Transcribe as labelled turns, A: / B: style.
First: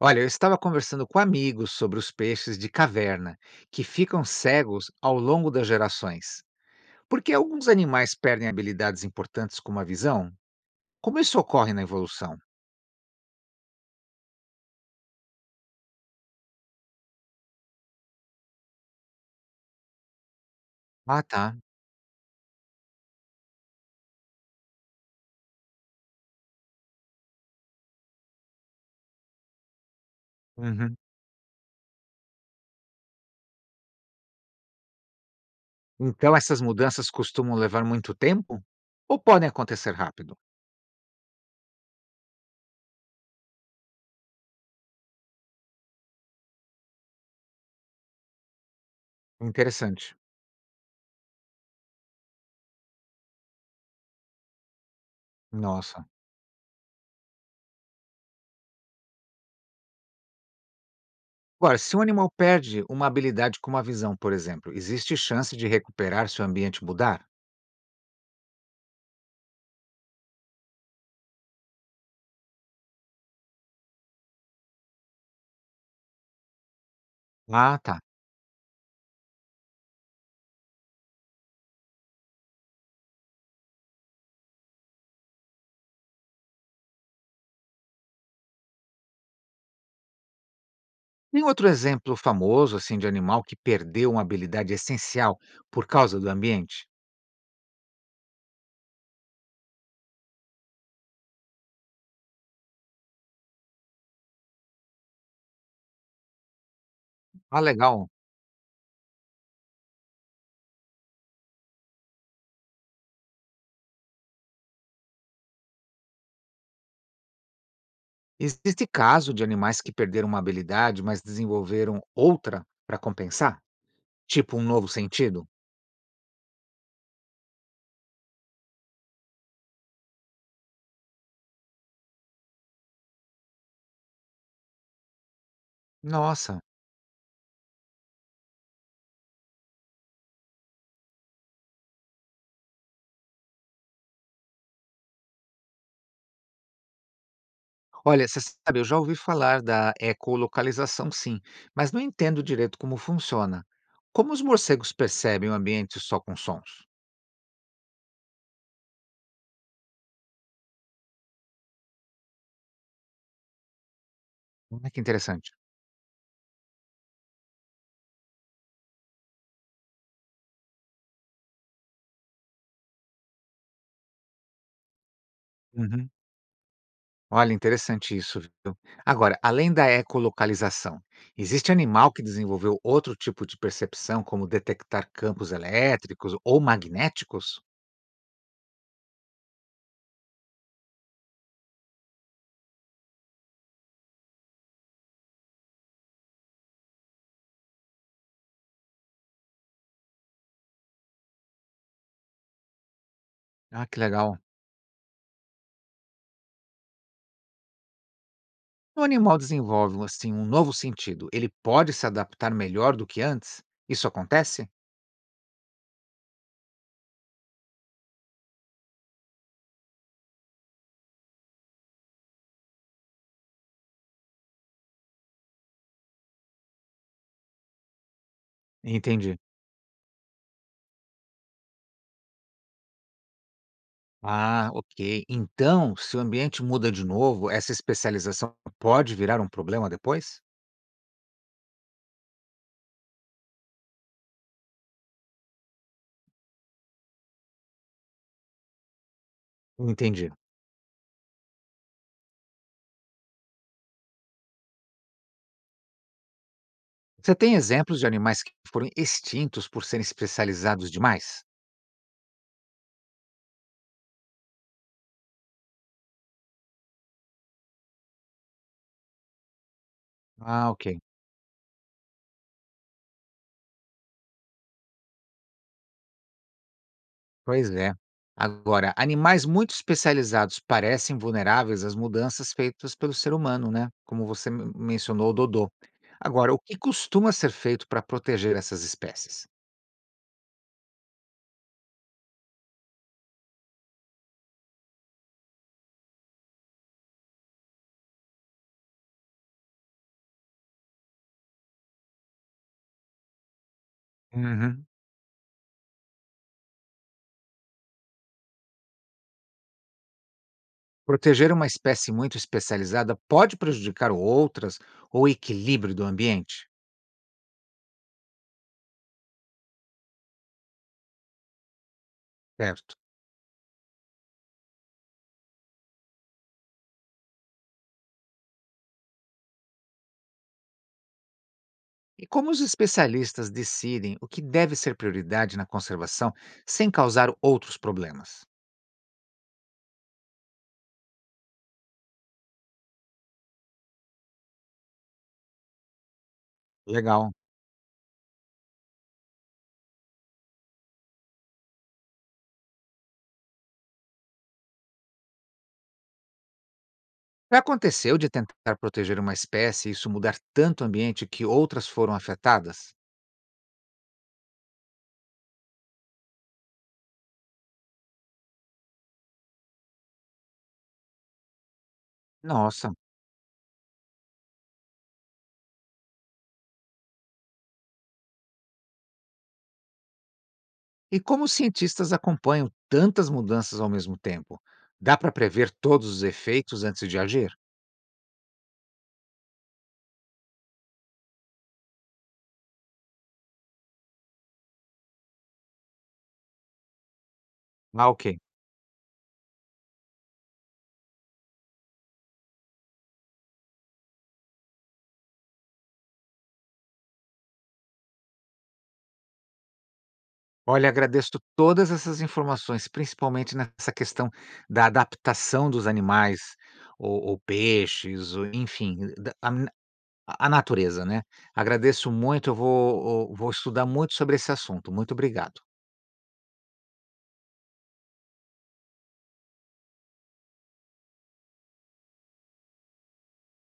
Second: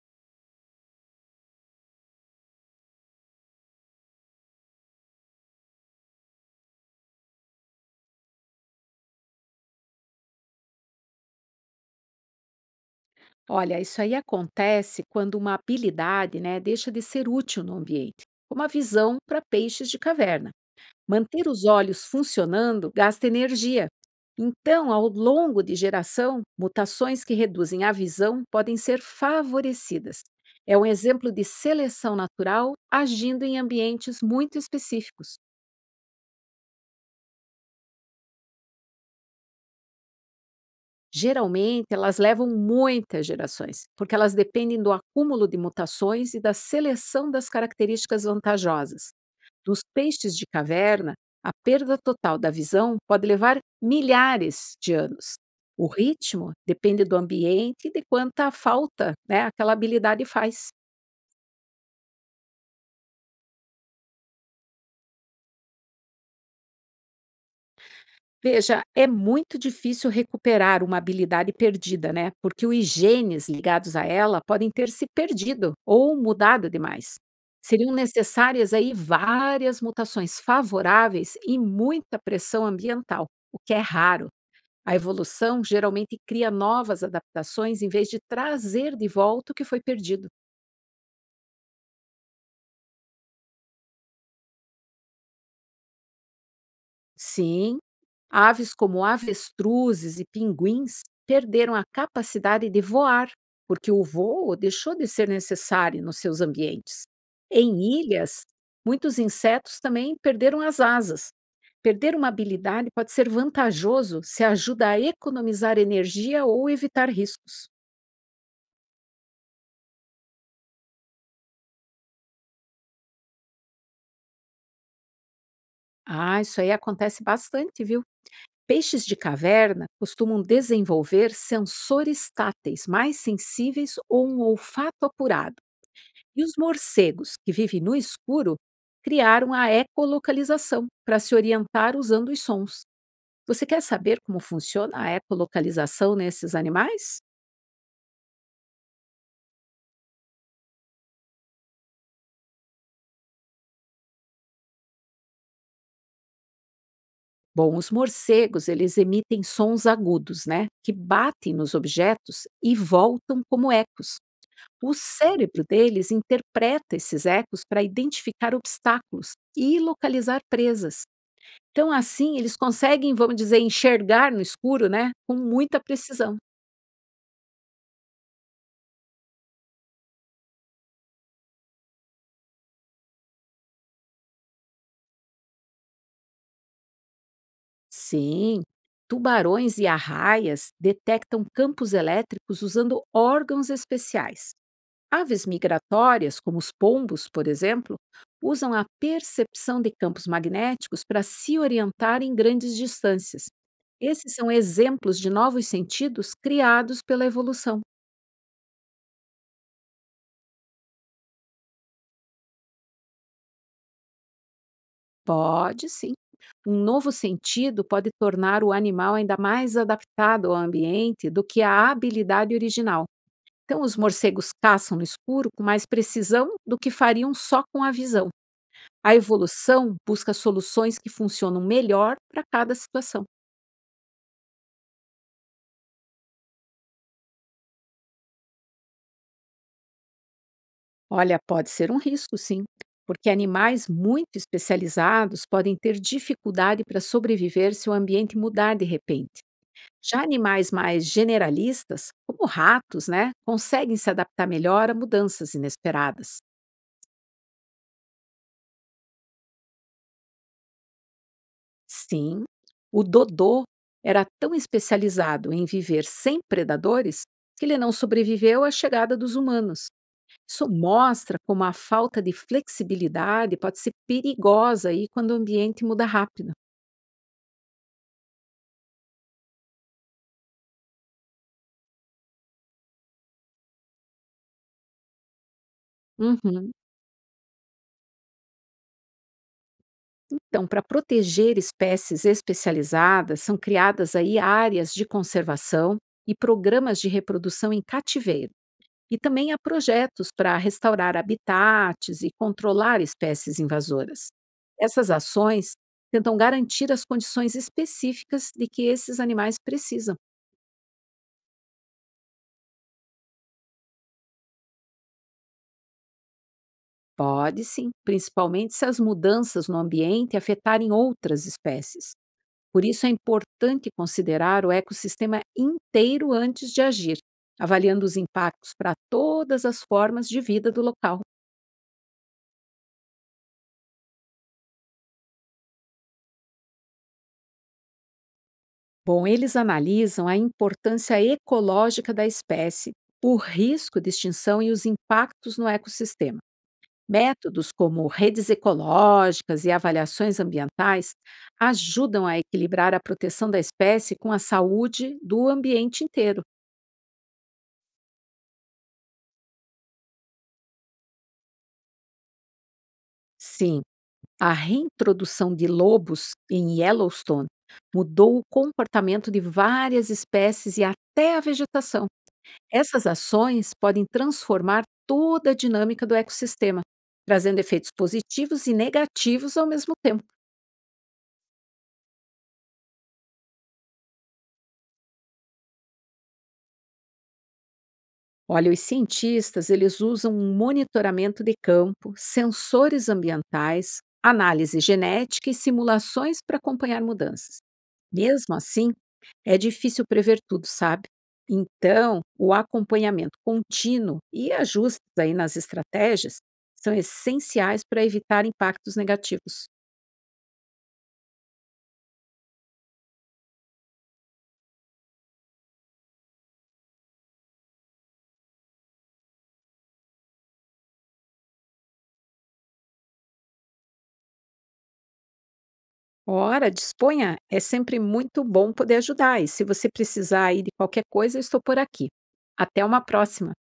A: Olha, eu estava conversando com amigos sobre os peixes de caverna, que ficam cegos ao longo das gerações. Por que alguns animais perdem habilidades importantes como a visão? Como isso ocorre na evolução?
B: Olha, isso aí acontece quando uma habilidade, né, deixa de ser útil no ambiente, como a visão para peixes de caverna.
A: Ah,
B: Manter
A: tá.
B: os olhos funcionando gasta energia. Então, ao longo de geração, mutações que reduzem a visão podem ser favorecidas. É um
A: Uhum.
B: exemplo de seleção natural agindo em ambientes muito específicos.
A: Então essas mudanças costumam levar muito tempo? Ou podem acontecer rápido?
B: Geralmente, elas levam muitas gerações, porque elas dependem do acúmulo de mutações e da seleção das características vantajosas. Nos
A: Interessante.
B: peixes de caverna, a perda total da visão pode levar milhares de anos. O
A: Nossa.
B: ritmo depende do ambiente e de quanta falta, né, aquela habilidade faz.
A: Agora, se um animal perde uma habilidade como a visão, por exemplo, existe chance de recuperar se o ambiente mudar?
B: Veja, é muito difícil recuperar uma habilidade perdida, né? Porque os genes ligados a ela podem ter se perdido ou mudado demais.
A: Ah,
B: Seriam
A: tá.
B: necessárias aí várias mutações favoráveis e muita pressão ambiental, o que é raro. A evolução geralmente cria novas adaptações em vez de trazer de volta o que foi perdido.
A: Tem outro exemplo famoso assim de animal que perdeu uma habilidade essencial por causa do ambiente?
B: Sim, aves como avestruzes e pinguins perderam a capacidade de voar, porque o voo deixou de ser necessário nos seus ambientes.
A: Ah,
B: Em
A: legal.
B: ilhas, muitos insetos também perderam as asas. Perder uma habilidade pode ser vantajoso se ajuda a economizar energia ou evitar riscos.
A: Existe caso de animais que perderam uma habilidade, mas desenvolveram outra para compensar? Tipo um novo sentido?
B: Ah, isso aí acontece bastante, viu? Peixes de caverna costumam desenvolver sensores táteis mais sensíveis ou um olfato apurado. E os
A: Nossa.
B: morcegos, que vivem no escuro, criaram a ecolocalização para se orientar usando os sons. Você quer saber como funciona a ecolocalização nesses animais?
A: Olha, você sabe, eu já ouvi falar da ecolocalização, sim, mas não entendo direito como funciona. Como os morcegos percebem o ambiente só com sons?
B: Bom, os morcegos, eles emitem sons agudos, né, que batem nos objetos e voltam como ecos.
A: Olha
B: O
A: que interessante.
B: cérebro deles interpreta esses ecos para identificar obstáculos e localizar presas. Então, assim, eles conseguem, vamos dizer, enxergar no escuro, né, com muita
A: Uhum.
B: precisão.
A: Olha, interessante isso, viu? Agora, além da ecolocalização, existe animal que desenvolveu outro tipo de percepção, como detectar campos elétricos ou magnéticos?
B: Sim, tubarões e arraias detectam campos elétricos usando órgãos especiais. Aves migratórias, como os pombos, por exemplo, usam a percepção de campos magnéticos para se orientar em grandes distâncias.
A: Ah, que
B: Esses
A: legal.
B: são exemplos de novos sentidos criados pela evolução.
A: O animal desenvolve assim um novo sentido. Ele pode se adaptar melhor do que antes? Isso acontece?
B: Pode sim. Um novo sentido pode tornar o animal ainda mais adaptado ao ambiente do que a habilidade original. Então, os morcegos caçam no escuro com mais precisão do que fariam só com a visão. A
A: Entendi.
B: evolução busca soluções que funcionam melhor para cada situação.
A: Ah, ok. Então, se o ambiente muda de novo, essa especialização pode virar um problema depois?
B: Olha, pode ser um risco, sim, porque animais muito especializados podem ter dificuldade para sobreviver se o ambiente mudar de repente. Já
A: Entendi.
B: animais mais generalistas, como ratos, né, conseguem se adaptar melhor a mudanças inesperadas.
A: Você tem exemplos de animais que foram extintos por serem especializados demais?
B: Sim, o Dodô era tão especializado em viver sem predadores que ele não sobreviveu à chegada dos humanos. Isso
A: Ah, ok.
B: mostra como a falta de flexibilidade pode ser perigosa aí quando o ambiente muda rápido.
A: Pois é. Agora, animais muito especializados parecem vulneráveis às mudanças feitas pelo ser humano, né? Como você mencionou, o Dodô. Agora, o
B: Uhum.
A: que costuma ser feito para proteger essas espécies?
B: Então, para proteger espécies especializadas, são criadas aí áreas de conservação e programas de reprodução em cativeiro. E também há projetos para restaurar habitats e controlar espécies invasoras.
A: Uhum.
B: Essas ações tentam garantir as condições específicas de que esses animais precisam.
A: Proteger uma espécie muito especializada pode prejudicar outras ou o equilíbrio do ambiente?
B: Pode sim, principalmente se as mudanças no ambiente afetarem outras espécies. Por
A: Certo.
B: isso é importante considerar o ecossistema inteiro antes de agir, avaliando os impactos para todas as formas de vida do local.
A: E como os especialistas decidem o que deve ser prioridade na conservação sem causar outros problemas?
B: Bom, eles analisam a importância ecológica da espécie, o risco de extinção e os impactos no ecossistema.
A: Legal.
B: Métodos como redes ecológicas e avaliações ambientais ajudam a equilibrar a proteção da espécie com a saúde do ambiente inteiro.
A: Já aconteceu de tentar proteger uma espécie e isso mudar tanto o ambiente que outras foram afetadas?
B: Sim, a reintrodução de lobos em Yellowstone mudou o comportamento de várias espécies e até a vegetação.
A: Nossa!
B: Essas ações podem transformar toda a dinâmica do ecossistema, trazendo efeitos positivos e negativos ao mesmo tempo.
A: E como os cientistas acompanham tantas mudanças ao mesmo tempo? Dá para prever todos os efeitos antes de agir?
B: Olha, os cientistas, eles usam um monitoramento de campo, sensores ambientais, análise genética e simulações para acompanhar mudanças.
A: Ah, ok.
B: Mesmo assim, é difícil prever tudo, sabe? Então, o acompanhamento contínuo e ajustes aí nas estratégias são essenciais para evitar impactos negativos.
A: Olha, agradeço todas essas informações, principalmente nessa questão da adaptação dos animais, ou peixes, ou, enfim, a natureza, né? Agradeço muito, eu vou estudar muito sobre esse assunto. Muito obrigado.
B: Ora, disponha, é sempre muito bom poder ajudar e se você precisar aí de qualquer coisa, eu estou por aqui. Até uma próxima!